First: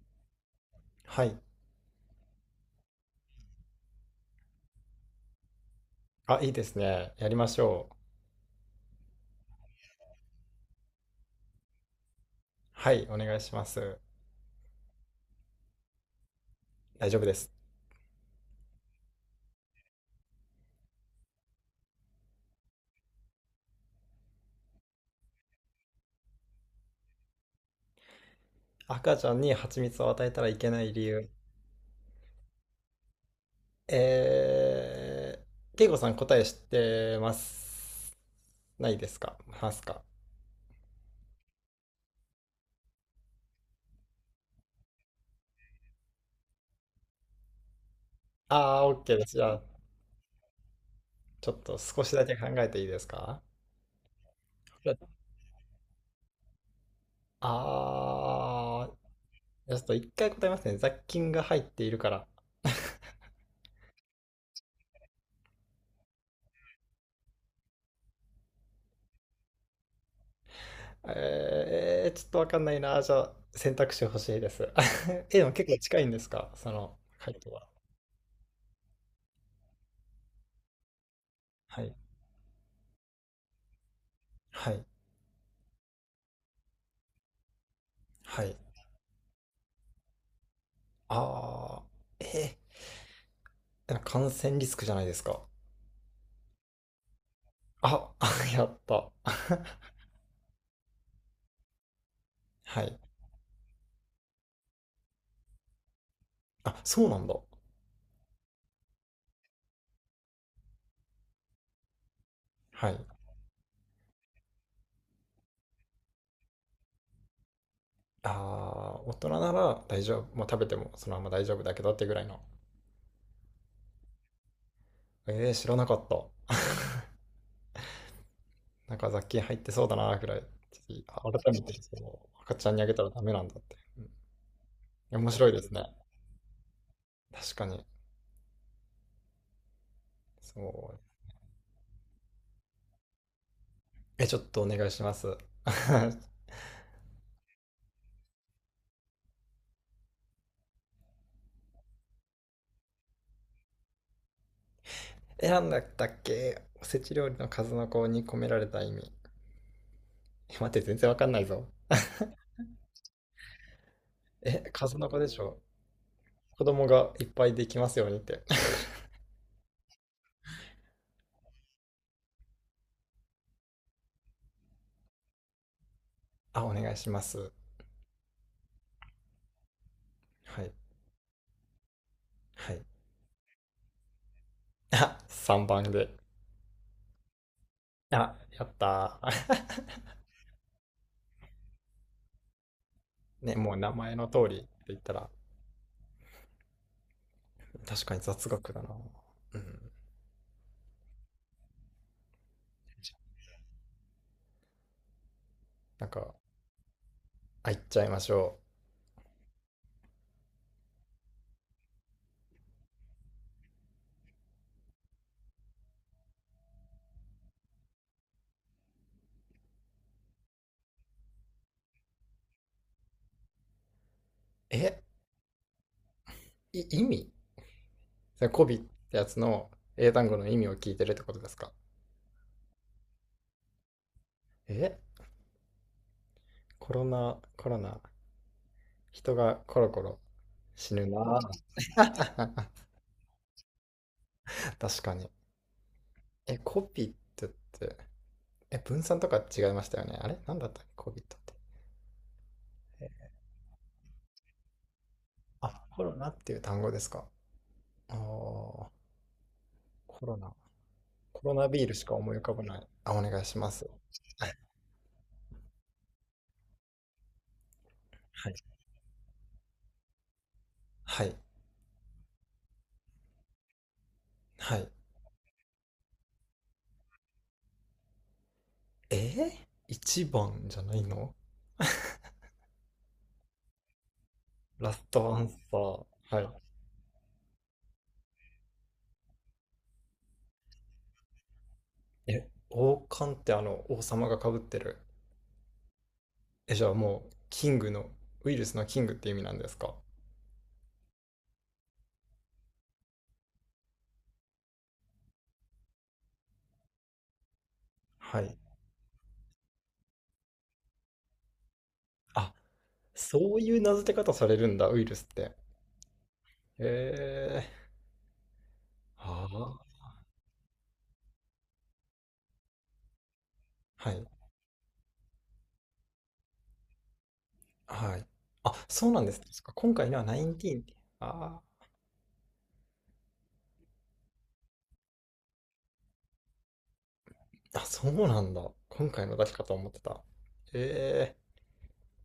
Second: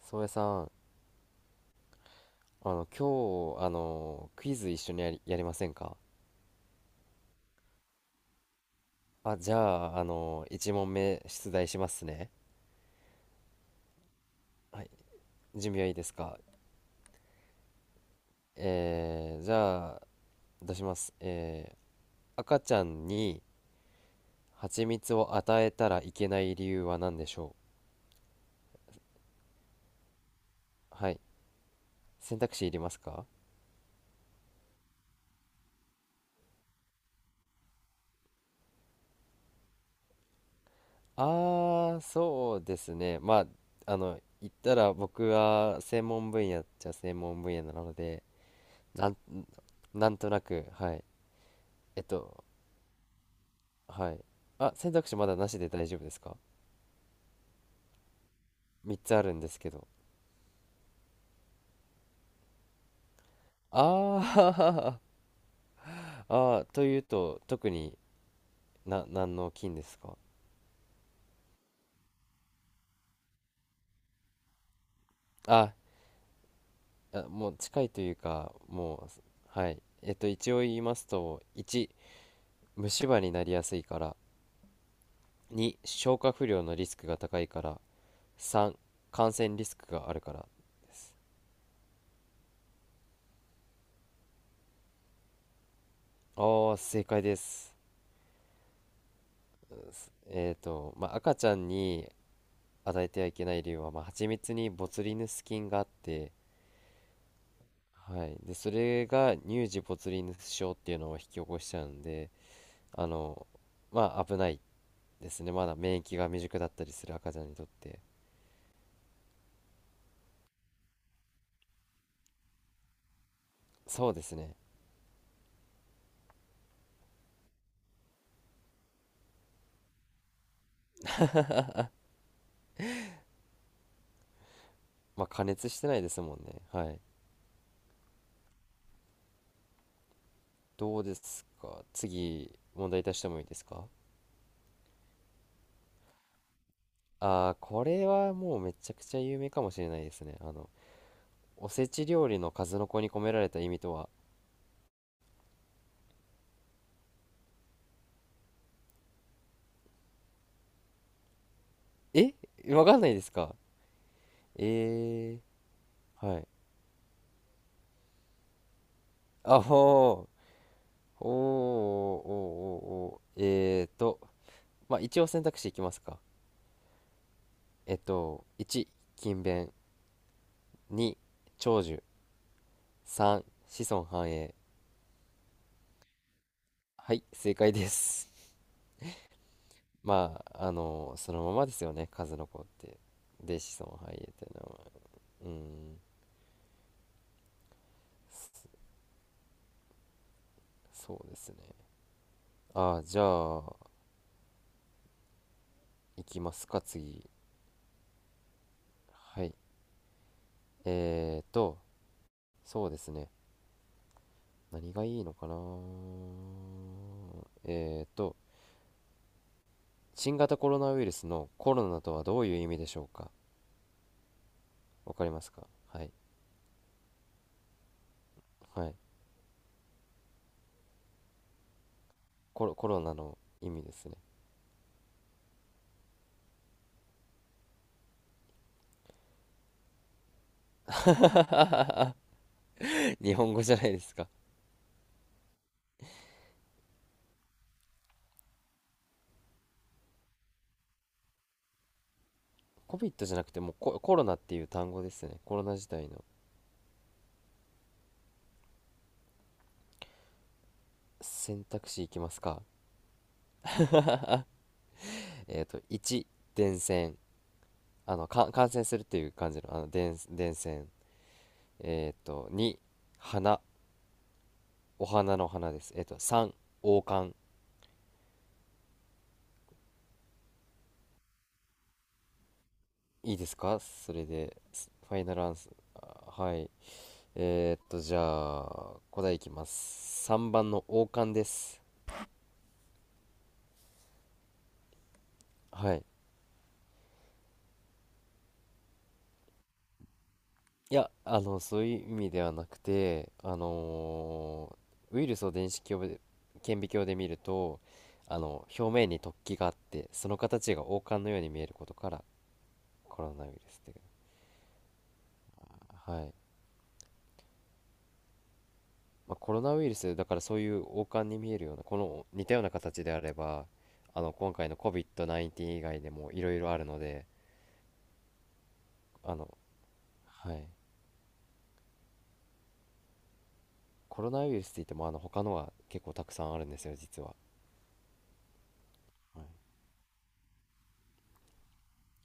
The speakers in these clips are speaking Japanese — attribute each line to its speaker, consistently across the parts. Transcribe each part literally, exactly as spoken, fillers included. Speaker 1: 宗谷さん、
Speaker 2: はい。
Speaker 1: あの、今日、あの、クイズ一緒にやり、やりませんか？
Speaker 2: あ、いいですね。やりましょう。
Speaker 1: あ、じゃあ、あの、いち問目出題しますね。
Speaker 2: はい、お願いします。
Speaker 1: はい、準備はいいですか？
Speaker 2: 大丈夫です。
Speaker 1: えー、じゃあ、出します。えー、赤ちゃんに蜂蜜を与えたらいけない理由は何でしょ
Speaker 2: 赤ちゃんに蜂蜜を与えたらいけない理
Speaker 1: う？はい、
Speaker 2: 由。
Speaker 1: 選択肢いりますか？
Speaker 2: えー、ケイコさん答え知ってます。ないですか？ますか？
Speaker 1: あー、そうですね。まあ、あの、言ったら僕は専門分野っちゃ専門分野なので、
Speaker 2: ああー、OK
Speaker 1: なん、
Speaker 2: です。じゃあ、
Speaker 1: なんとなく、はい。
Speaker 2: ちょっと
Speaker 1: え
Speaker 2: 少
Speaker 1: っ
Speaker 2: しだけ
Speaker 1: と、
Speaker 2: 考えていいですか？
Speaker 1: はい。あ、選択肢まだなしで大丈夫ですか？
Speaker 2: ああー、
Speaker 1: みっつ つあるんですけ
Speaker 2: ちょっ
Speaker 1: ど。
Speaker 2: と一回答えますね。雑菌が入っているから。
Speaker 1: あー あー、というと、特にな、何の菌ですか？
Speaker 2: えー、ちょっとわかんないな。じゃあ、選択肢欲しいです。え、でも結
Speaker 1: あ、
Speaker 2: 構近いんですかその
Speaker 1: あ
Speaker 2: 回
Speaker 1: も
Speaker 2: 答
Speaker 1: う
Speaker 2: は？
Speaker 1: 近いというか、もう、はい。えっと、一応言いますと、
Speaker 2: は
Speaker 1: いち、
Speaker 2: い。
Speaker 1: 虫歯になりやすいから、
Speaker 2: はい。
Speaker 1: に、消化不良のリスクが高いから、
Speaker 2: はい。
Speaker 1: さん、感染リスクがあるからです。
Speaker 2: ああ、えー、なんか感染リスクじゃないですか。
Speaker 1: あー、正解です。
Speaker 2: あ、あ やった。
Speaker 1: すえっと、まあ、赤ちゃんに
Speaker 2: はい。
Speaker 1: 与えてはいけない理由は、まあ、蜂蜜にボツリヌス菌があって、
Speaker 2: あ、そうなんだ。
Speaker 1: はい。で、それが乳児ボツリヌス症っていうのを引き起こしちゃうんで、
Speaker 2: はい。
Speaker 1: あの、まあ危ないですね。まだ免疫が未熟だったりする赤ちゃんにとって。
Speaker 2: ああ、大人なら大丈夫。まあ、食べてもそのまま大丈夫だけどってぐらいの。
Speaker 1: そうですね。
Speaker 2: えー、知らなかった。なんか雑菌入ってそうだなぐらい。ちょっと改めてその赤ちゃんにあげたらダメなんだって。うん、
Speaker 1: まあ
Speaker 2: 面
Speaker 1: 加
Speaker 2: 白いで
Speaker 1: 熱
Speaker 2: す
Speaker 1: し
Speaker 2: ね。
Speaker 1: てないですもんね。はい。
Speaker 2: 確かに。そ
Speaker 1: どうで
Speaker 2: う。
Speaker 1: すか？次、問題出してもいいですか？
Speaker 2: え、ちょっとお願いします。
Speaker 1: ああー、これはもうめちゃくちゃ有名かもしれないですね。あの、おせち料理の数の子に込められた意味とは、
Speaker 2: 選んだっけおせち料理の数の子に込められた意味。え待って、全然わかんないぞ。
Speaker 1: えわかんないですか？
Speaker 2: え、数の子でし
Speaker 1: え
Speaker 2: ょ。
Speaker 1: ー、はい。
Speaker 2: 子供がいっぱいできますようにって。
Speaker 1: あ、ほおーおーおーおーえーと、まあ、一応選択肢いきますか。
Speaker 2: あ、お願いします。
Speaker 1: えっと、いち、勤勉。
Speaker 2: はい。
Speaker 1: に、長寿。
Speaker 2: はい。
Speaker 1: さん、子孫繁栄。
Speaker 2: あ、さんばんで。
Speaker 1: はい、正解です。
Speaker 2: あ、やった ー。
Speaker 1: まあ、あの、そのままですよね、数の子って。
Speaker 2: ね、
Speaker 1: で、
Speaker 2: もう
Speaker 1: 子
Speaker 2: 名
Speaker 1: 孫繁
Speaker 2: 前
Speaker 1: 栄っ
Speaker 2: の
Speaker 1: て
Speaker 2: 通りっ
Speaker 1: の
Speaker 2: て
Speaker 1: は。
Speaker 2: 言ったら、
Speaker 1: うん、
Speaker 2: 確かに雑学だな。うん。
Speaker 1: そそうですね。ああ、じゃあ、
Speaker 2: なん
Speaker 1: い
Speaker 2: か、
Speaker 1: きますか、次。
Speaker 2: あ、いっちゃいましょ
Speaker 1: はい。えーと、そうですね。何がいいのかな？えーと、新型コロナウイルスのコロナとはどういう意味でしょうか？
Speaker 2: う。え、
Speaker 1: わかりますか？はい、
Speaker 2: い意味それ、コビっ
Speaker 1: はい。
Speaker 2: てやつの英単語の意味を聞いてるってことですか？
Speaker 1: コロコロナの意味ですね。
Speaker 2: え、コロナ、コロナ、人がコロコロ死ぬなー。
Speaker 1: 日本語じゃないですか？
Speaker 2: 確かに。え、コピットって、え、分散とか違いましたよね。あれなんだったっけコピットって。
Speaker 1: COVID じゃなくてもうココロナっていう単語ですね、コロナ
Speaker 2: あ、
Speaker 1: 自
Speaker 2: コ
Speaker 1: 体
Speaker 2: ロ
Speaker 1: の。
Speaker 2: ナっていう単語ですか。ああ、コロナ。コロ
Speaker 1: 選
Speaker 2: ナビー
Speaker 1: 択
Speaker 2: ルし
Speaker 1: 肢い
Speaker 2: か
Speaker 1: きま
Speaker 2: 思い
Speaker 1: す
Speaker 2: 浮か
Speaker 1: か？
Speaker 2: ばない。あ、お願いします。
Speaker 1: えっ、といち、伝染、あのか
Speaker 2: はい。
Speaker 1: 感染するっていう感じの、あの伝伝染。
Speaker 2: はい。
Speaker 1: えっ、とに、花。
Speaker 2: はい。
Speaker 1: お花の花です。えっ、とさん、王冠。
Speaker 2: えー、一番じゃないの？
Speaker 1: いいですかそれで？
Speaker 2: ラス
Speaker 1: ファイナ
Speaker 2: トア
Speaker 1: ル
Speaker 2: ン
Speaker 1: ア
Speaker 2: サ
Speaker 1: ンス、
Speaker 2: ー。は
Speaker 1: はい。えー、っと、じゃあ、答えいきます。さんばんの王冠です。
Speaker 2: い。え、王冠ってあの、王様が被ってる。
Speaker 1: はい。
Speaker 2: え、じゃあもう、キングの、ウイルスのキングって意味なんですか？
Speaker 1: いや、あの、そういう意味ではなくて、あのーウイルスを電子鏡で、顕微鏡で見ると、あ
Speaker 2: はい。
Speaker 1: の、表面に突起があって、その形が王冠のように見えることから、
Speaker 2: あ、
Speaker 1: コロナウイ
Speaker 2: そ
Speaker 1: ル
Speaker 2: うい
Speaker 1: スっ
Speaker 2: う
Speaker 1: てい
Speaker 2: 名
Speaker 1: う。
Speaker 2: 付け方されるんだ、ウイルスって。
Speaker 1: はい。
Speaker 2: へえ。
Speaker 1: まあ、
Speaker 2: あ
Speaker 1: コロナウイル
Speaker 2: あ、
Speaker 1: ス、だからそういう王冠に見えるような、この似たような形であれば、
Speaker 2: は
Speaker 1: あ
Speaker 2: い、
Speaker 1: の、今回の コービッドじゅうきゅう 以外でもいろいろあるので、
Speaker 2: はい。あ、そうなんで
Speaker 1: あ
Speaker 2: すね。
Speaker 1: の、
Speaker 2: そっか今回のは
Speaker 1: はい。
Speaker 2: じゅうきゅうって。あ
Speaker 1: コロナウイルスって言ってもあの他のは結構たくさんあるんですよ、実は。
Speaker 2: あ、あ、そうなんだ。今回の
Speaker 1: は
Speaker 2: だ
Speaker 1: い、
Speaker 2: けかと思ってた。ええ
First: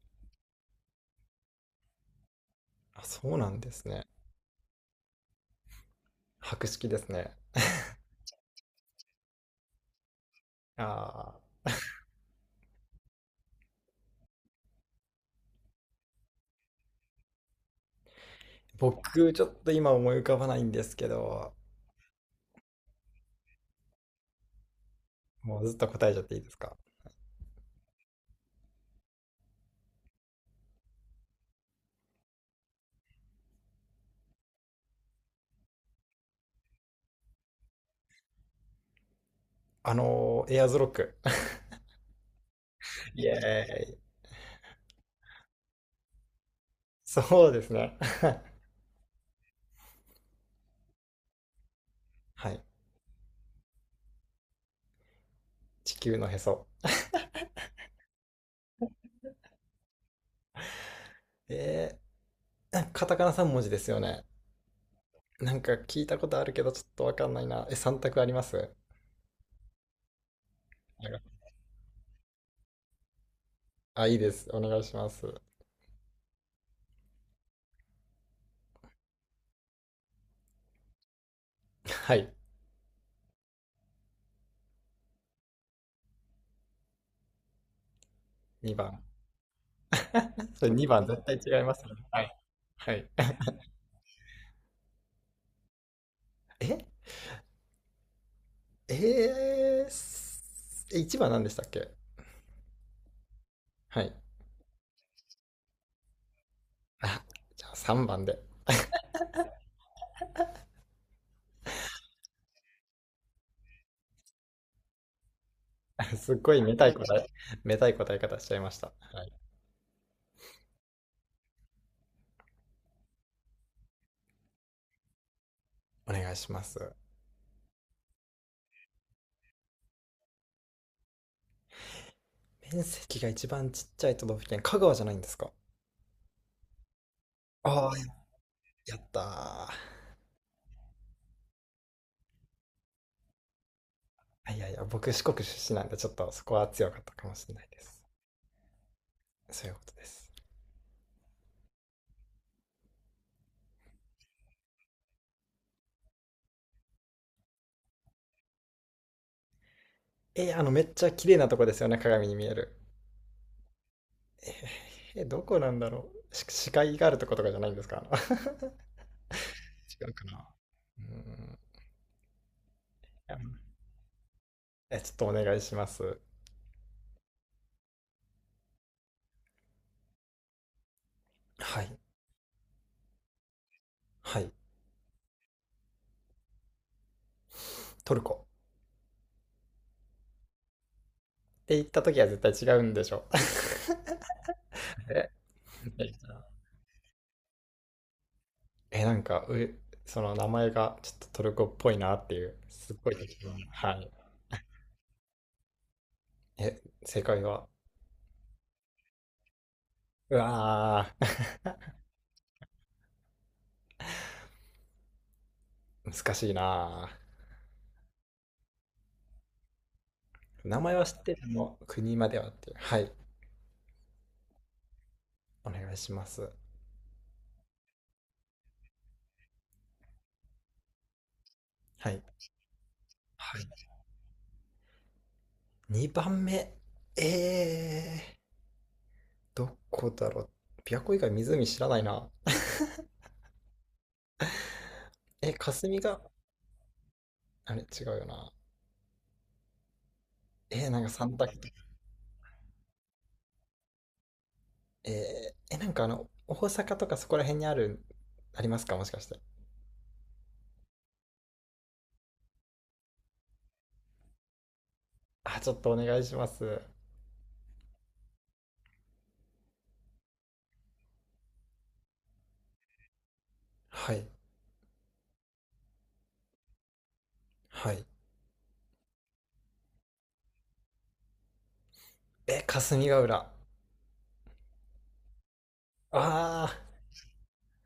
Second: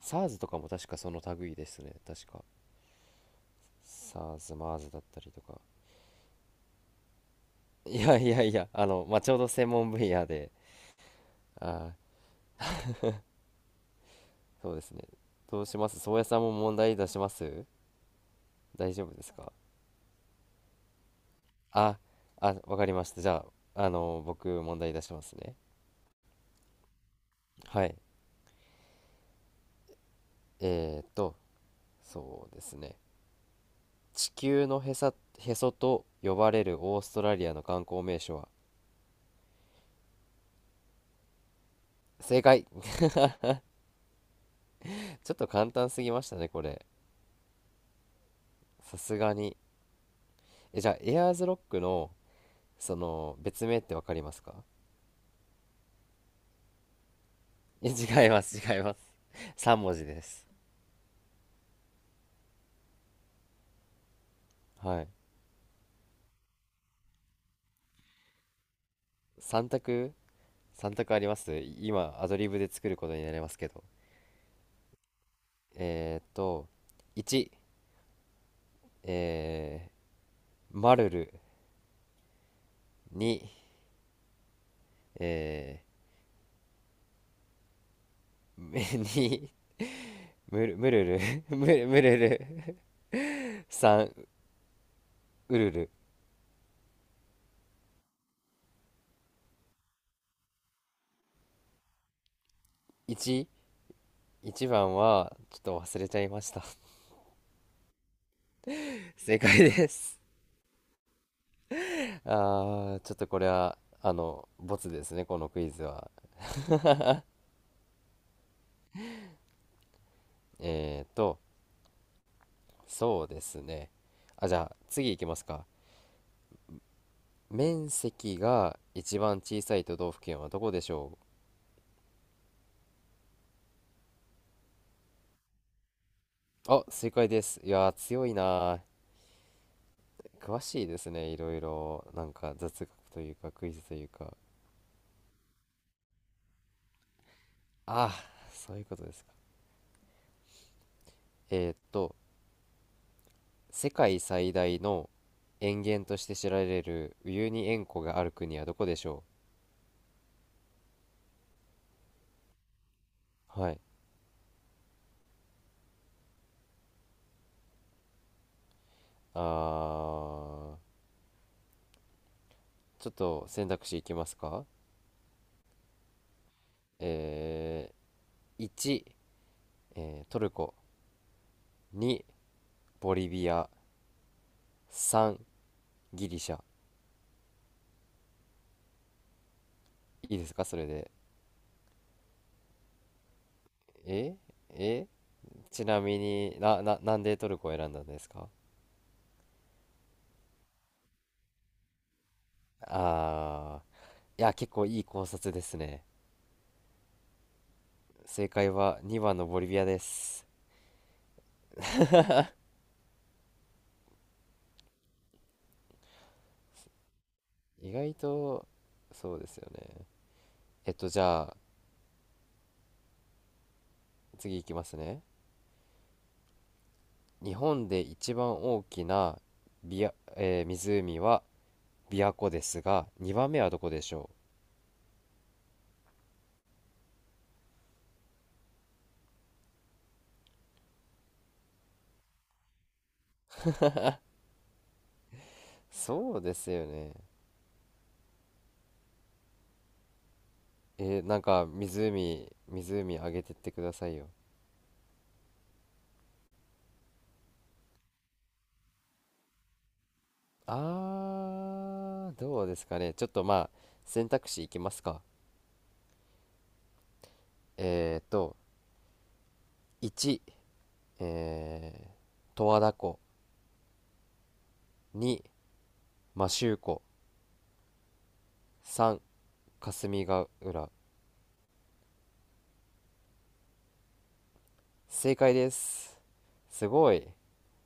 Speaker 1: SARS とかも確かその類ですね、確か、
Speaker 2: あ、そうなんですね。
Speaker 1: SARS、マーズ だったりとか。
Speaker 2: 博識ですね。
Speaker 1: いやいやいや、あの、まあ、ちょうど専門分野で。
Speaker 2: ああ、
Speaker 1: あー、そうですね。どうします？宗谷さんも問題出します？大丈夫で
Speaker 2: 僕、
Speaker 1: す
Speaker 2: ちょ
Speaker 1: か？
Speaker 2: っと今思い浮かばないんですけど、
Speaker 1: ああ、わかりました。じゃあ、あの僕問題出しますね。
Speaker 2: もうずっと答えちゃっていいですか？
Speaker 1: はい。えーっとそうですね。地球のへさへそと呼ばれるオーストラリアの観光名所は？
Speaker 2: あのーエアーズロック。
Speaker 1: 正解。
Speaker 2: イエーイ。
Speaker 1: ちょっと簡単すぎましたね、これ。
Speaker 2: そうですね。
Speaker 1: さすがに。え、じゃあ、エアーズロックの、
Speaker 2: はい。
Speaker 1: その、別名ってわかりますか？
Speaker 2: 地球のへそ。
Speaker 1: え、違います、違います。さん文字です。
Speaker 2: えー、カタカナさん文字ですよね。
Speaker 1: はい。
Speaker 2: なんか聞いたことあるけど、ちょっとわかんないな。え、さん択あります？
Speaker 1: さん択？ さん 択あります、今アドリブで作ることになりますけど。
Speaker 2: あ、いいです。お願いします。
Speaker 1: えーっと、いち、えー、マルル。
Speaker 2: はい。
Speaker 1: に、え
Speaker 2: にばん。
Speaker 1: ー、
Speaker 2: そ
Speaker 1: む にム
Speaker 2: れ
Speaker 1: ル、ム
Speaker 2: にばん
Speaker 1: ル
Speaker 2: 絶
Speaker 1: ル
Speaker 2: 対違い
Speaker 1: ム
Speaker 2: ます
Speaker 1: ル、
Speaker 2: ね。
Speaker 1: ムル
Speaker 2: はい。
Speaker 1: ル
Speaker 2: はい。
Speaker 1: さん、ウルル。
Speaker 2: ええー、すえいちばん何でしたっけ？
Speaker 1: いち、
Speaker 2: はい。
Speaker 1: いちばんは、ちょっと忘れちゃいました。
Speaker 2: あ、じゃあさんばんで。
Speaker 1: 正解です。あー、ちょっとこれは、あの、ボツですね、このクイズは。
Speaker 2: すっごいめたい答え、めたい答え方しちゃいました。はい。
Speaker 1: えーと、そうですね。あ、じゃあ、次いきますか。
Speaker 2: お願いします。
Speaker 1: 面積が一番小さい都道府県はどこでしょ
Speaker 2: 面積が一番ちっちゃい都道府県、香川じゃないんですか？
Speaker 1: う？あ、正解です。い
Speaker 2: あ
Speaker 1: や
Speaker 2: あ
Speaker 1: ー、
Speaker 2: ー、
Speaker 1: 強いなー。
Speaker 2: やったー
Speaker 1: 詳しいですね、いろいろ。なんか、雑学というか、クイズというか。
Speaker 2: あいやいや、僕四国出身なんで、ちょっとそこは強かったかもしれないです。
Speaker 1: あー、そういうことですか。
Speaker 2: そういうことです。
Speaker 1: えーと、世界最大の塩原として知られるウユニ塩湖がある国はどこでしょ
Speaker 2: えー、あの、めっちゃ綺麗なとこですよね、鏡に見える。
Speaker 1: う？はい。
Speaker 2: えー、えーどこなんだろう。し視界があるとことかじゃないんですかあの 違
Speaker 1: あ
Speaker 2: うかな。
Speaker 1: ー。
Speaker 2: うーん。い
Speaker 1: ちょっ
Speaker 2: や
Speaker 1: と選択肢いきますか？
Speaker 2: えちょっとお願いします。
Speaker 1: えー、いち、えートルコ。
Speaker 2: はい。
Speaker 1: に、ボリビア。
Speaker 2: はい。
Speaker 1: さん、ギリシャ。
Speaker 2: トルコ。
Speaker 1: いいですかそれで？
Speaker 2: って言った時は絶対違うんでしょ。
Speaker 1: ええ
Speaker 2: え
Speaker 1: ちなみにな、な、なんでトルコを選んだんですか？
Speaker 2: え、なんか、う、その名前がちょっとトルコっぽいなっていう、すっごい適当な。
Speaker 1: あ
Speaker 2: はい。
Speaker 1: ー、いや、結構いい考察ですね。
Speaker 2: え、正解は？
Speaker 1: 正解はにばんのボリビアで
Speaker 2: う
Speaker 1: す。
Speaker 2: わー 難しいな
Speaker 1: 意外と、そうですよね。
Speaker 2: ー名
Speaker 1: え
Speaker 2: 前
Speaker 1: っ
Speaker 2: は
Speaker 1: と
Speaker 2: 知
Speaker 1: じ
Speaker 2: って
Speaker 1: ゃ
Speaker 2: る
Speaker 1: あ、
Speaker 2: の国まではっていうはい
Speaker 1: 次いきますね。
Speaker 2: お願いします
Speaker 1: 日本で一番大きなビア、えー湖は
Speaker 2: はい
Speaker 1: 琵琶湖ですが、2番
Speaker 2: は
Speaker 1: 目はど
Speaker 2: い。
Speaker 1: こでしょう？
Speaker 2: にばんめえー、どこだろう琵琶湖以外湖知らないなえ霞が
Speaker 1: そうですよね。
Speaker 2: あれ違うよなえー、なんか
Speaker 1: えー
Speaker 2: 三
Speaker 1: なん
Speaker 2: 択
Speaker 1: か湖、湖あげてってくださいよ。
Speaker 2: えー、えなんかあの大阪とかそこら辺にあるありますかもしかして
Speaker 1: あー、どうですかね。ちょっと、まあ、選択肢いきますか。
Speaker 2: あちょっとお願いします
Speaker 1: えーと、いち、えー、十和田湖。
Speaker 2: はい
Speaker 1: に、摩周湖。
Speaker 2: はい
Speaker 1: さん、霞ヶ浦。
Speaker 2: え霞ヶ浦あ
Speaker 1: 正解で
Speaker 2: あ
Speaker 1: す。
Speaker 2: ー
Speaker 1: すごい。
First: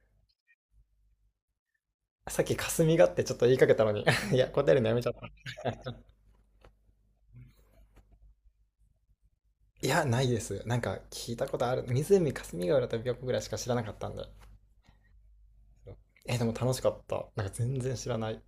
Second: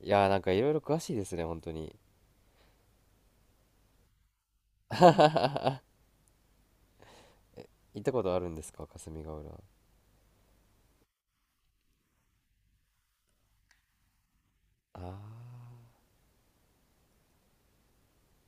Speaker 1: いやー、なんかいろいろ詳しいですね、本当に。
Speaker 2: さっき霞がってちょっと言いかけたのに いや、答えるのやめちゃった。
Speaker 1: 行ったことあるんですか、霞ヶ浦？
Speaker 2: いや、ないです。なんか聞いたことある。湖霞ヶ浦と琵琶湖ぐらいしか知らなかったんで。
Speaker 1: あ
Speaker 2: え、でも楽しかった。なんか全然知らない。